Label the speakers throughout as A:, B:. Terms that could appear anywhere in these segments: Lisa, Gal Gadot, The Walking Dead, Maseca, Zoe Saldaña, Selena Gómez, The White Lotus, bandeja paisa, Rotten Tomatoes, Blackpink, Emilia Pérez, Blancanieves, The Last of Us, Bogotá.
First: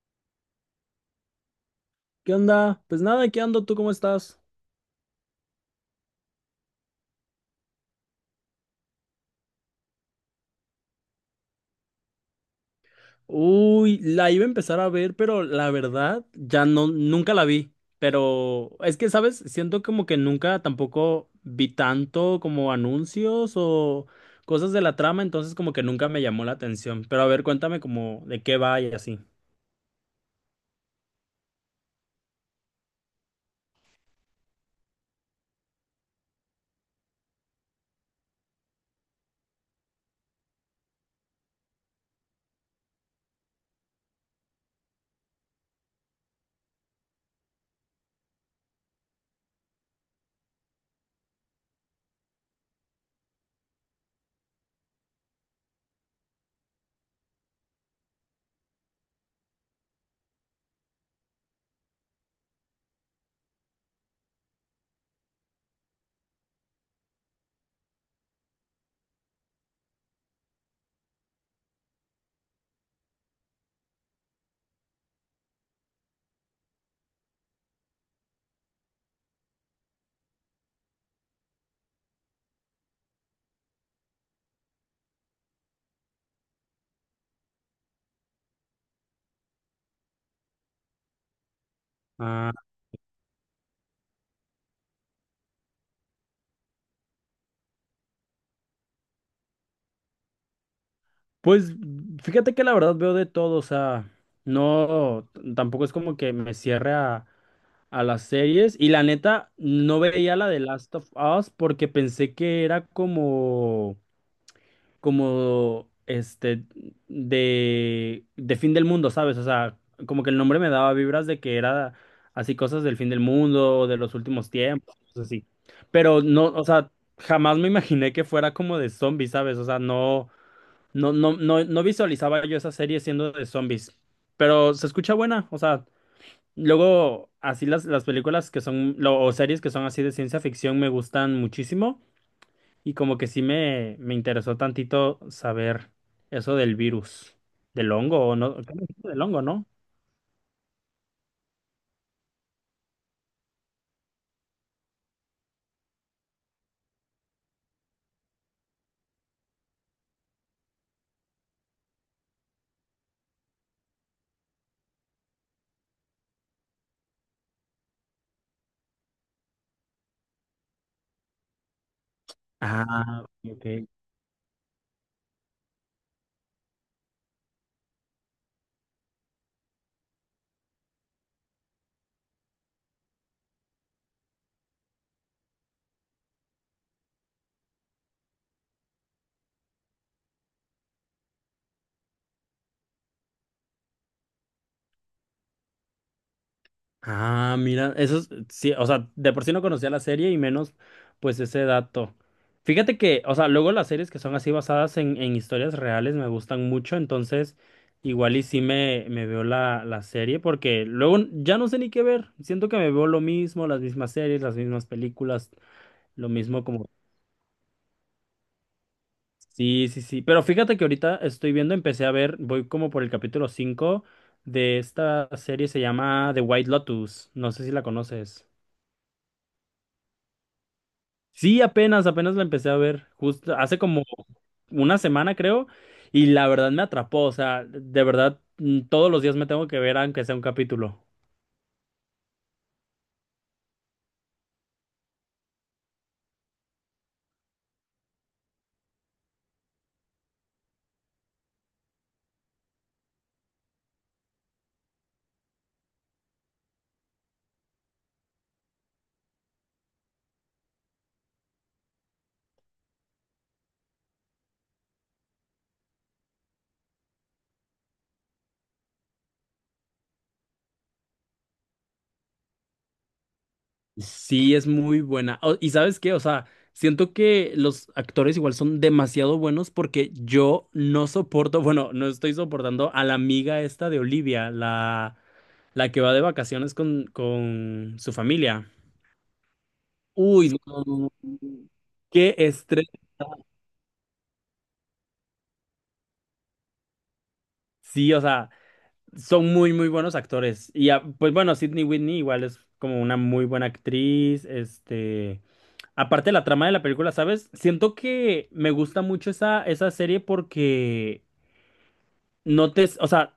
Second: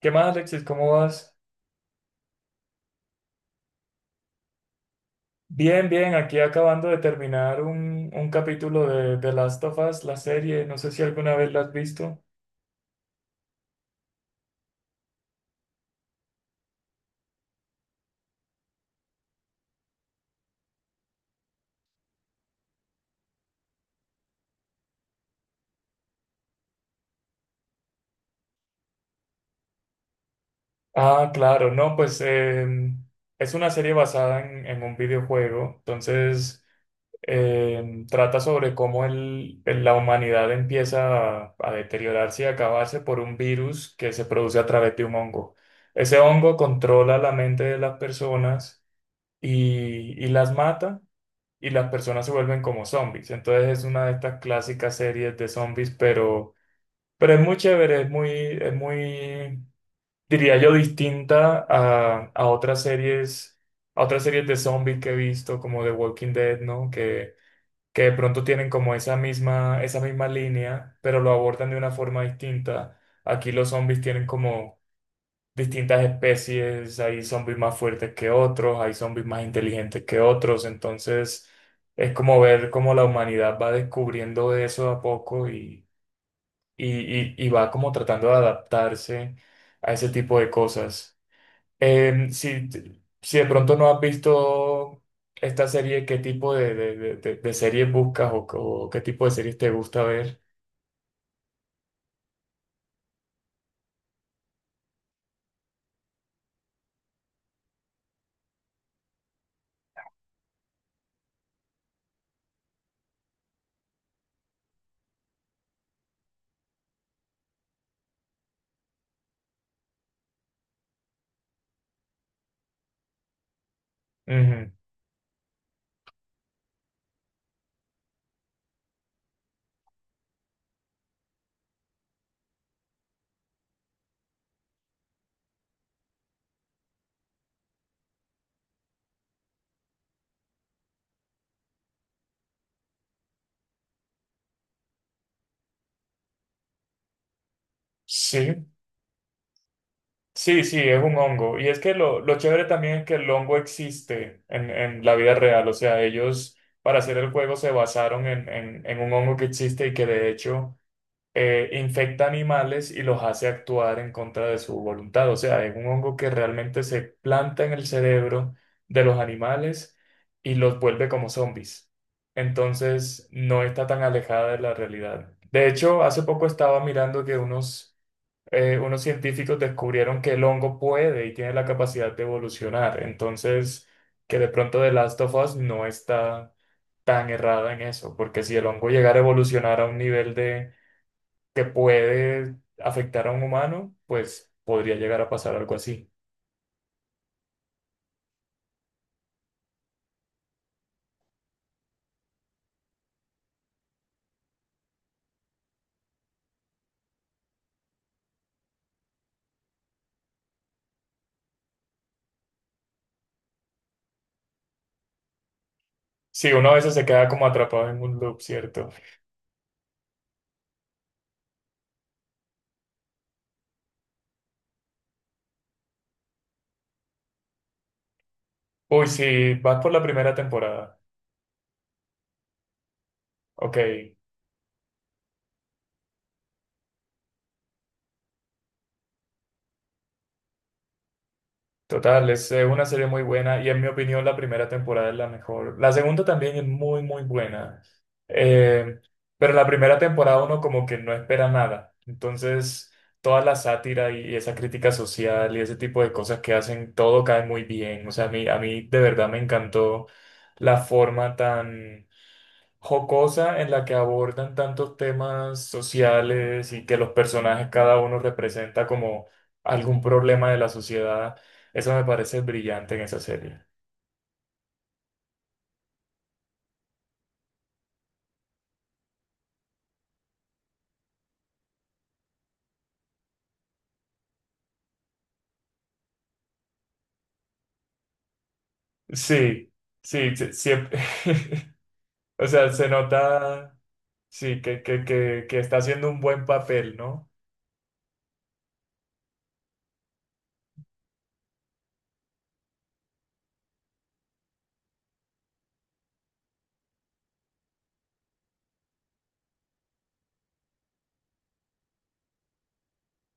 A: ¿Qué más, Alexis? ¿Cómo vas?
B: ¿Qué onda? Pues nada, ¿qué ando? ¿Tú cómo estás?
A: Bien, bien, aquí acabando de terminar un capítulo de Last of Us, la serie, no sé si alguna vez la has visto.
B: Uy, la iba a empezar a ver, pero la verdad ya no, nunca la vi. Pero es que, ¿sabes? Siento como que nunca tampoco vi tanto como anuncios o cosas de la trama, entonces como que nunca me llamó la atención. Pero a ver, cuéntame como de qué va y así.
A: Ah, claro, no, pues, es una serie basada en un videojuego, entonces trata sobre cómo la humanidad empieza a deteriorarse y acabarse por un virus que se produce a través de un hongo. Ese hongo controla la mente de las personas y las mata. Y las personas se vuelven como zombies. Entonces es una de estas clásicas series de zombies, pero es muy chévere, es muy, diría yo, distinta a otras series, a otras series de zombies que he visto, como The Walking Dead, ¿no? Que de pronto tienen como esa misma línea, pero lo abordan de una forma distinta. Aquí los zombies tienen como distintas especies, hay zombies más fuertes que otros, hay zombies más inteligentes que otros, entonces es como ver cómo la humanidad va descubriendo eso a poco y, y va como tratando de adaptarse a ese tipo de cosas. Em,
B: Ah,
A: si, si de pronto no has visto esta serie, ¿qué tipo de series buscas o qué tipo de series te gusta ver?
B: pues fíjate que la verdad veo de todo, o sea, no, tampoco es como que me cierre a las series y la neta no veía la de Last of Us porque pensé que era como como este de fin del mundo, ¿sabes? O sea, como que el nombre me daba vibras de que era así cosas del fin del mundo, de los últimos
A: Ujú.
B: tiempos, cosas así. Pero no, o sea, jamás me imaginé que fuera como de zombies, ¿sabes? O sea, no visualizaba yo esa serie siendo de zombies. Pero se escucha buena, o sea, luego, así las películas que son, o series que son así de ciencia ficción me gustan muchísimo y como que sí me interesó tantito saber eso del virus, del hongo, o ¿no?
A: Sí.
B: ¿Qué me dijiste del hongo, no?
A: Sí, sí, es un hongo. Y es que lo chévere también es que el hongo existe en la vida real. O sea, ellos para hacer el juego se basaron en un hongo que existe y que de hecho infecta animales y los hace actuar en contra de su voluntad. O sea, es un hongo que realmente se planta en el cerebro de los animales y los vuelve como zombies.
B: Ah,
A: Entonces, no
B: ok.
A: está tan alejada de la realidad. De hecho, hace poco estaba mirando que unos unos científicos descubrieron que el hongo puede y tiene la capacidad de evolucionar. Entonces, que de pronto The Last of Us no está tan errada en eso, porque si el hongo llegara a evolucionar a un nivel de que puede afectar a un humano, pues podría llegar a pasar algo así.
B: Ah, mira, eso es, sí, o sea, de por sí no conocía la serie y menos pues ese dato. Fíjate que, o sea, luego las series que son así basadas en historias reales me gustan mucho, entonces igual y sí me veo la serie porque luego ya no sé ni qué ver, siento que me veo lo mismo, las mismas series, las mismas películas, lo
A: Sí,
B: mismo
A: uno a
B: como.
A: veces se queda como atrapado en un loop, ¿cierto?
B: Sí, sí, sí, pero fíjate que ahorita estoy viendo, empecé a ver, voy como por el capítulo 5 de esta serie, se llama The White Lotus, no sé si la conoces.
A: Uy, sí, vas por la primera temporada.
B: Sí, apenas, apenas la empecé a ver, justo
A: Ok.
B: hace como una semana creo, y la verdad me atrapó, o sea, de verdad todos los días me tengo que ver aunque sea un capítulo.
A: Total, es una serie muy buena y en mi opinión la primera temporada es la mejor. La segunda también es muy, muy buena. Eh, pero la primera temporada uno como que no espera nada. Entonces, toda la sátira y esa crítica social y ese tipo de cosas que hacen, todo cae muy bien. O sea, a mí de verdad me encantó la forma tan jocosa en la que abordan tantos temas sociales y que los personajes cada uno representa como algún problema de la sociedad. Eso me parece brillante en esa serie.
B: Sí, es muy buena. Y sabes qué, o sea, siento que los actores igual son demasiado buenos porque yo no soporto, bueno, no estoy soportando a la amiga esta de Olivia, la que va de vacaciones con su familia.
A: Sí, sí,
B: Uy,
A: sí,
B: no,
A: siempre.
B: no, no, no, qué
A: O sea, se
B: estrés.
A: nota, sí, que está haciendo un buen papel, ¿no?
B: Sí, o sea, son muy, muy buenos actores. Y ah, pues bueno, Sydney Whitney igual es como una muy buena actriz. Este, aparte la trama de la película, ¿sabes? Siento que me gusta mucho esa, esa serie porque no te, o sea,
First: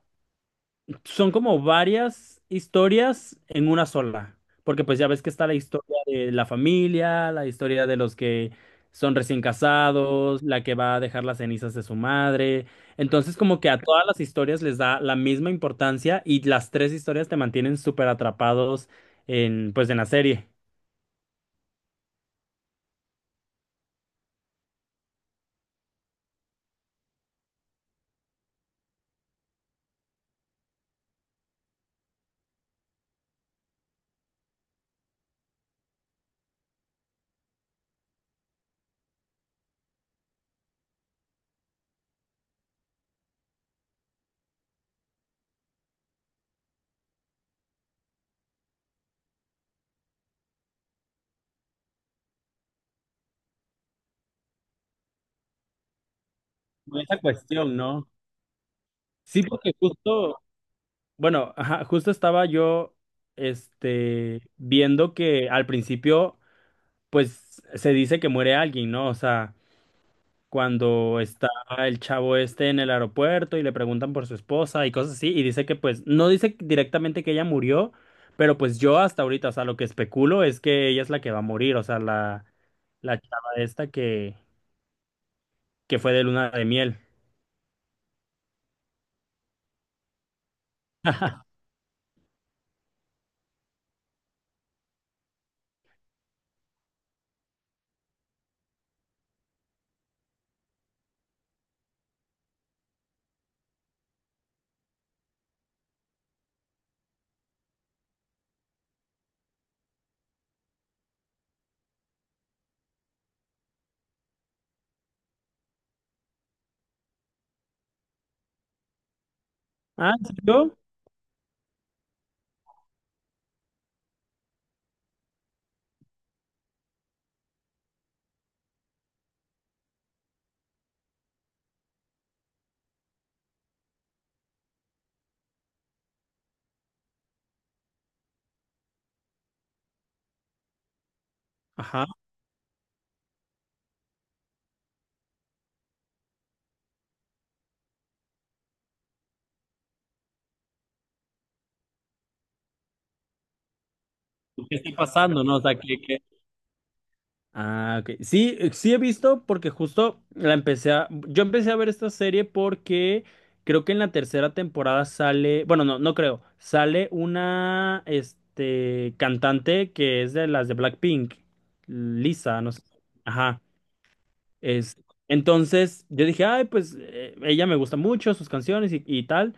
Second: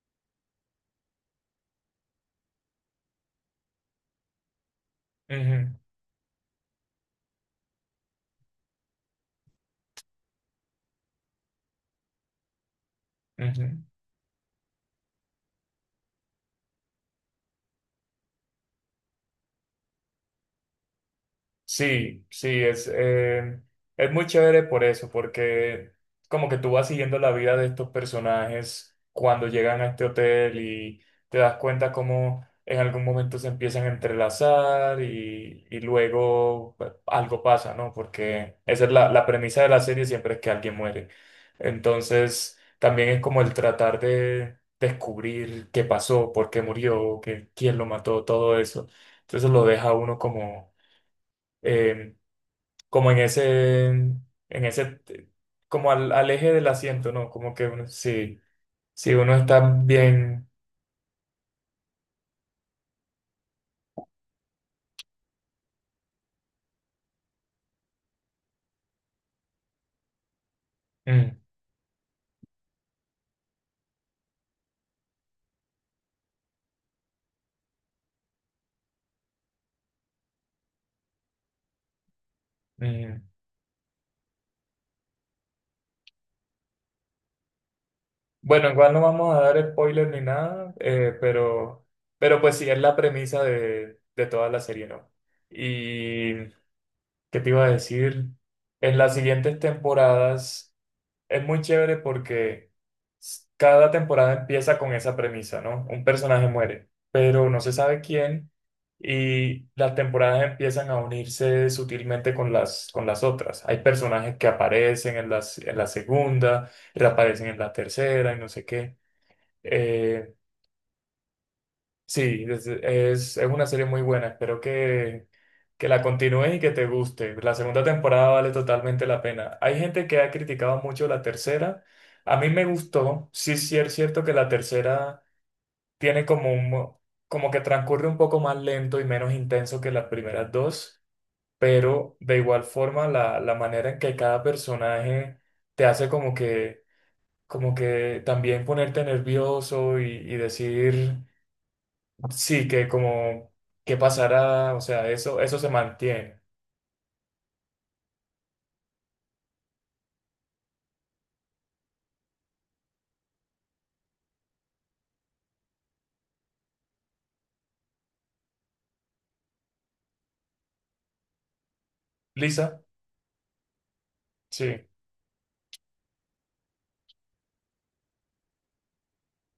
B: son como varias historias en una sola, porque pues ya ves que está la
A: Ujú,
B: historia de la familia, la historia de los que son recién casados, la que va a dejar las cenizas de su madre. Entonces como
A: ujú.
B: que a todas las historias les da la misma importancia y las tres historias te mantienen súper atrapados en pues en la serie.
A: Sí, sí, es muy chévere por eso, porque como que tú vas siguiendo la vida de estos personajes cuando llegan a este hotel y te das cuenta cómo en algún momento se empiezan a entrelazar y luego pues, algo pasa, ¿no? Porque esa es la, la premisa de la serie, siempre es que alguien muere. Entonces, también es como el tratar de descubrir qué pasó, por qué murió, qué, quién lo mató, todo eso. Entonces lo deja a uno como... em, como en ese, como al, al eje del
B: Con
A: asiento,
B: esa
A: ¿no? Como que
B: cuestión,
A: uno,
B: ¿no?
A: sí, si uno
B: Sí,
A: está
B: porque justo,
A: bien.
B: bueno, ajá, justo estaba yo este viendo que al principio pues se dice que muere alguien, ¿no? O sea, cuando
A: Mm,
B: está el chavo este en el aeropuerto y le preguntan por su esposa y cosas así, y dice que pues no dice directamente que ella murió, pero pues yo hasta ahorita, o sea, lo que especulo es que ella es la que va a morir, o sea, la
A: mm.
B: chava esta que fue de luna de miel.
A: Bueno, igual no vamos a dar spoiler ni nada, pero pues sí, es la premisa de toda la serie, ¿no? Y, ¿qué te iba a decir? En las siguientes temporadas. Es muy chévere porque cada temporada empieza con esa premisa, ¿no? Un personaje muere, pero no se sabe quién y las temporadas empiezan a unirse sutilmente con las otras. Hay personajes que aparecen en las, en la segunda, reaparecen en la tercera y no sé qué.
B: Ah, ¿en
A: Eh,
B: serio?
A: sí, es una serie muy buena. Espero que la continúes y que te guste. La segunda temporada vale totalmente la pena. Hay gente que ha criticado mucho la tercera. A mí me gustó. Sí, sí es cierto que la tercera tiene como un, como que transcurre un poco más lento y menos intenso que las primeras dos,
B: Ajá.
A: pero de igual forma la, la manera en que cada personaje te hace como que también ponerte nervioso y decir, sí, que como, ¿qué pasará?
B: ¿Qué
A: O
B: está
A: sea, eso,
B: pasando, no?
A: eso
B: O
A: se
B: sea, ¿qué, qué-
A: mantiene.
B: Ah, ok. Sí, sí he visto porque justo la empecé a... Yo empecé a ver esta serie porque creo que en la tercera temporada sale... Bueno, no, no creo. Sale una, este, cantante que es de las de Blackpink. Lisa, no
A: Lisa.
B: sé. Ajá.
A: Sí,
B: Es... Entonces yo dije, ay, pues ella me gusta mucho, sus canciones y tal,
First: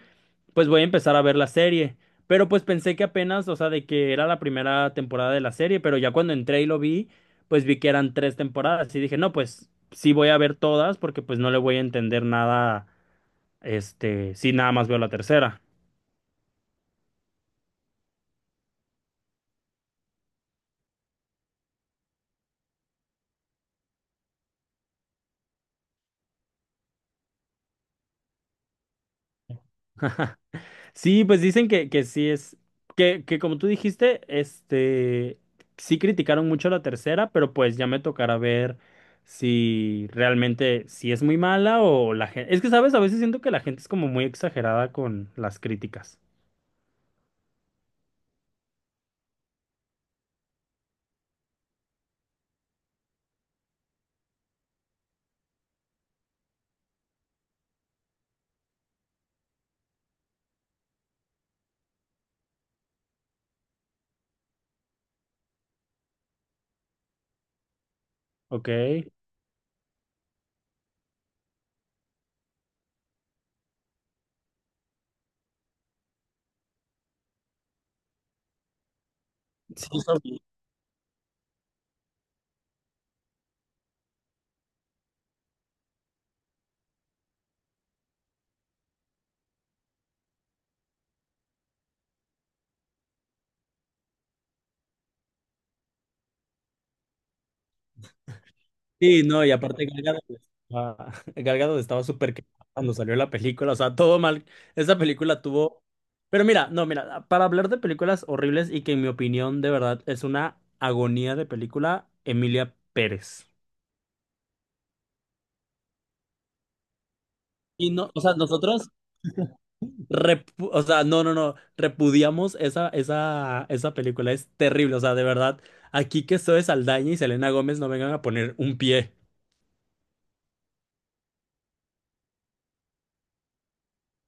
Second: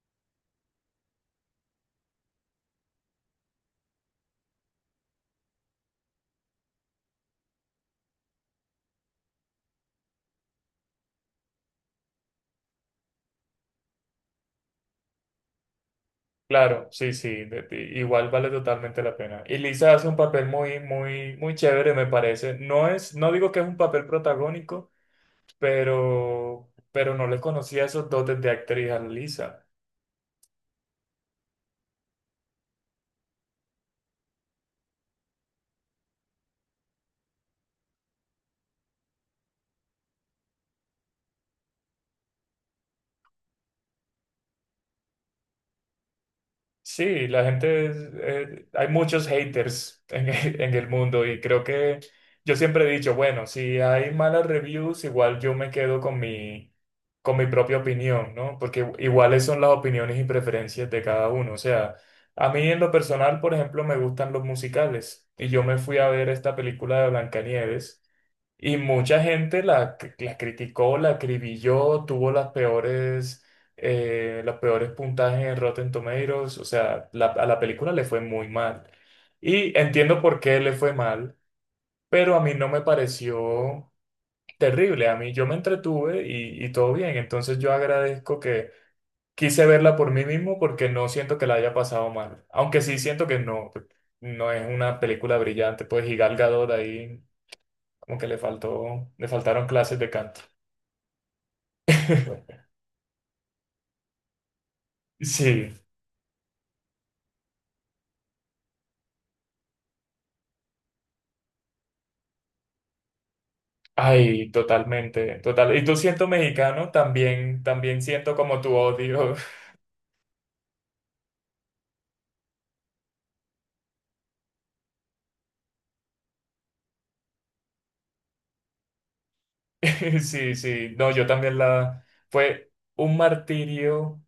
B: pues voy a empezar a ver la serie. Pero pues pensé que apenas, o sea, de que era la primera temporada de la serie, pero ya cuando entré y lo vi, pues vi que eran tres temporadas y dije, no, pues sí voy a ver todas porque pues no le voy a entender nada, este, si nada más veo la tercera.
A: claro, sí, sí, igual vale totalmente la pena. Y Lisa hace un papel muy, muy, muy chévere, me parece. No es, no digo que es un papel protagónico, pero no le conocía esos dotes de actriz a Lisa.
B: Sí, pues dicen que sí es, que como tú dijiste, este, sí criticaron mucho la tercera, pero pues ya me tocará ver si realmente, si es muy mala o la gente, es que sabes, a veces siento que la gente es como muy exagerada con las críticas,
A: Sí, la gente, hay muchos haters en el mundo y creo que yo siempre he dicho, bueno, si hay malas reviews, igual yo me quedo con mi propia opinión, ¿no? Porque iguales son las opiniones y preferencias de cada uno. O sea, a mí en lo personal, por ejemplo, me gustan los musicales y yo me fui a ver esta película de Blancanieves.
B: ¿ok?
A: Y mucha gente la, la criticó, la acribilló, tuvo las peores, los peores puntajes en Rotten Tomatoes. O sea, a la película le fue muy mal. Y entiendo por
B: Sí,
A: qué le fue mal, pero a mí no me pareció terrible. A mí yo me entretuve y todo bien. Entonces yo agradezco que quise verla por mí mismo porque no siento que la haya pasado mal. Aunque sí siento que no, no es una película brillante. Pues y Gal Gadot ahí. Como que le faltó,
B: sí,
A: le
B: no, y
A: faltaron
B: aparte
A: clases de canto.
B: Galgado estaba súper quemado cuando salió la película, o sea, todo mal. Esa película
A: Sí,
B: tuvo... Pero mira, no, mira, para hablar de películas horribles y que en mi opinión de verdad es una agonía de película, Emilia Pérez.
A: ay, totalmente, total. Y tú siento mexicano, también,
B: Y
A: también
B: no, o sea,
A: siento como tu
B: nosotros,
A: odio.
B: o sea, no, no, no, repudiamos esa película, es terrible, o sea, de verdad, aquí que Zoe Saldaña y Selena Gómez no vengan a poner un pie.
A: Sí, sí, no, yo también la, fue un martirio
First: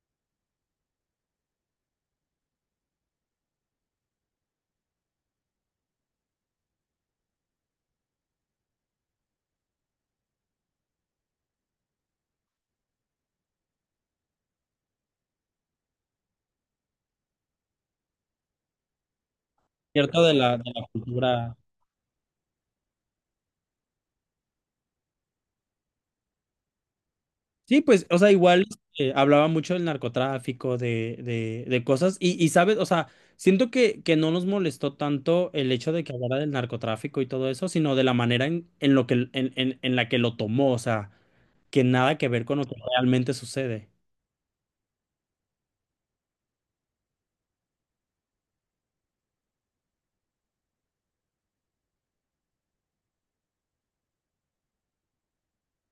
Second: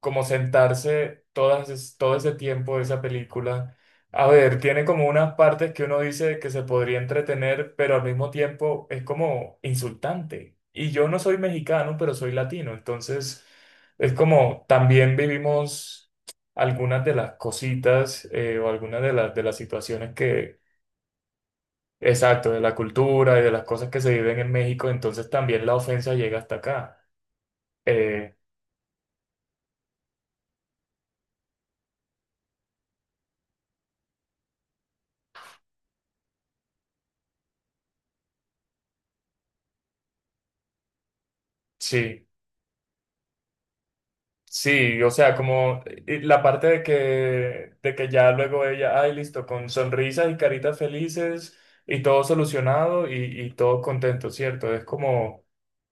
A: como sentarse todas, todo ese tiempo de esa película. A ver, tiene como unas partes que uno dice que se podría entretener, pero al mismo tiempo es como insultante. Y yo no soy mexicano, pero soy latino, entonces es como también vivimos algunas de las cositas o algunas de las situaciones
B: Cierto de
A: que,
B: de la cultura.
A: exacto, de la cultura y de las cosas que se viven en México, entonces también la ofensa llega hasta acá.
B: Sí, pues, o sea,
A: Eh,
B: igual hablaba mucho del narcotráfico, de cosas, y sabes, o sea, siento que no nos molestó tanto el hecho de que hablara del narcotráfico y todo eso, sino de la manera en lo que en la que lo tomó, o sea, que nada
A: sí.
B: que ver con lo que realmente sucede.
A: Sí, o sea, como la parte de que ya luego ella, ay, listo, con sonrisas y caritas felices y todo solucionado y todo contento, ¿cierto? Es como,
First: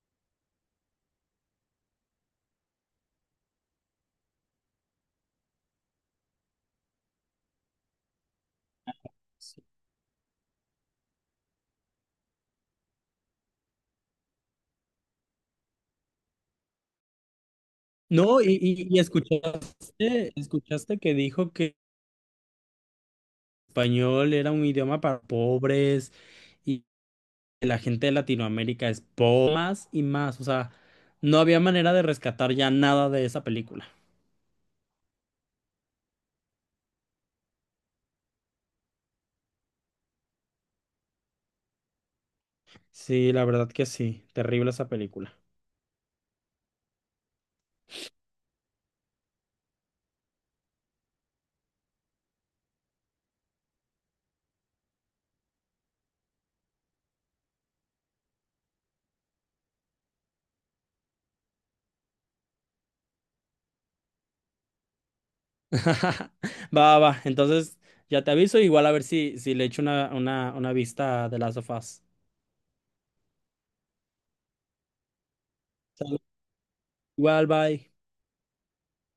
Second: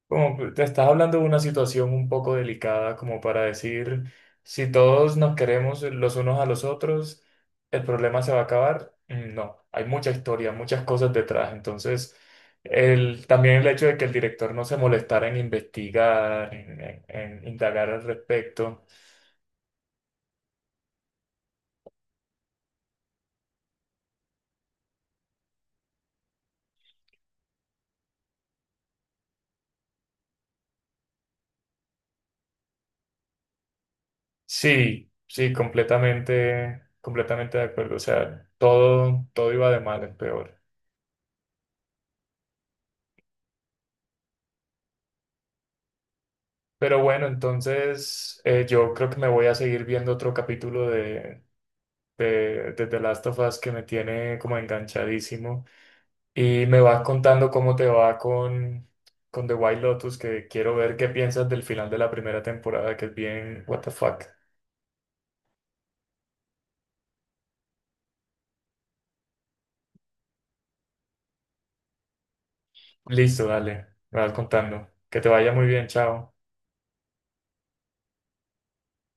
A: como que te estás hablando de una situación un poco delicada, como para decir, si todos nos queremos los unos a los otros, ¿el problema se va a acabar? Mm, no, hay mucha historia, muchas cosas detrás, entonces... El, también el hecho de que el director no se molestara en investigar, en, en indagar al
B: No,
A: respecto,
B: y escuchaste, escuchaste que dijo que español era un idioma para pobres, la gente de Latinoamérica es más y más. O sea, no había manera de rescatar ya nada de esa película.
A: sí, sí, completamente, completamente de acuerdo. O sea, todo, todo iba de mal en peor.
B: Sí, la verdad que sí. Terrible esa película.
A: Pero bueno, entonces yo creo que me voy a seguir viendo otro capítulo de The Last of Us que me tiene como enganchadísimo. Y me vas contando cómo te va con The White Lotus, que quiero ver qué piensas del final de la primera temporada, que es bien, what the fuck.
B: Va, va, va. Entonces, ya te aviso. Igual a ver si, si le echo una vista de las of Us.
A: Listo, dale, me vas contando. Que te vaya muy bien,
B: Sale.
A: chao.
B: Igual, bye.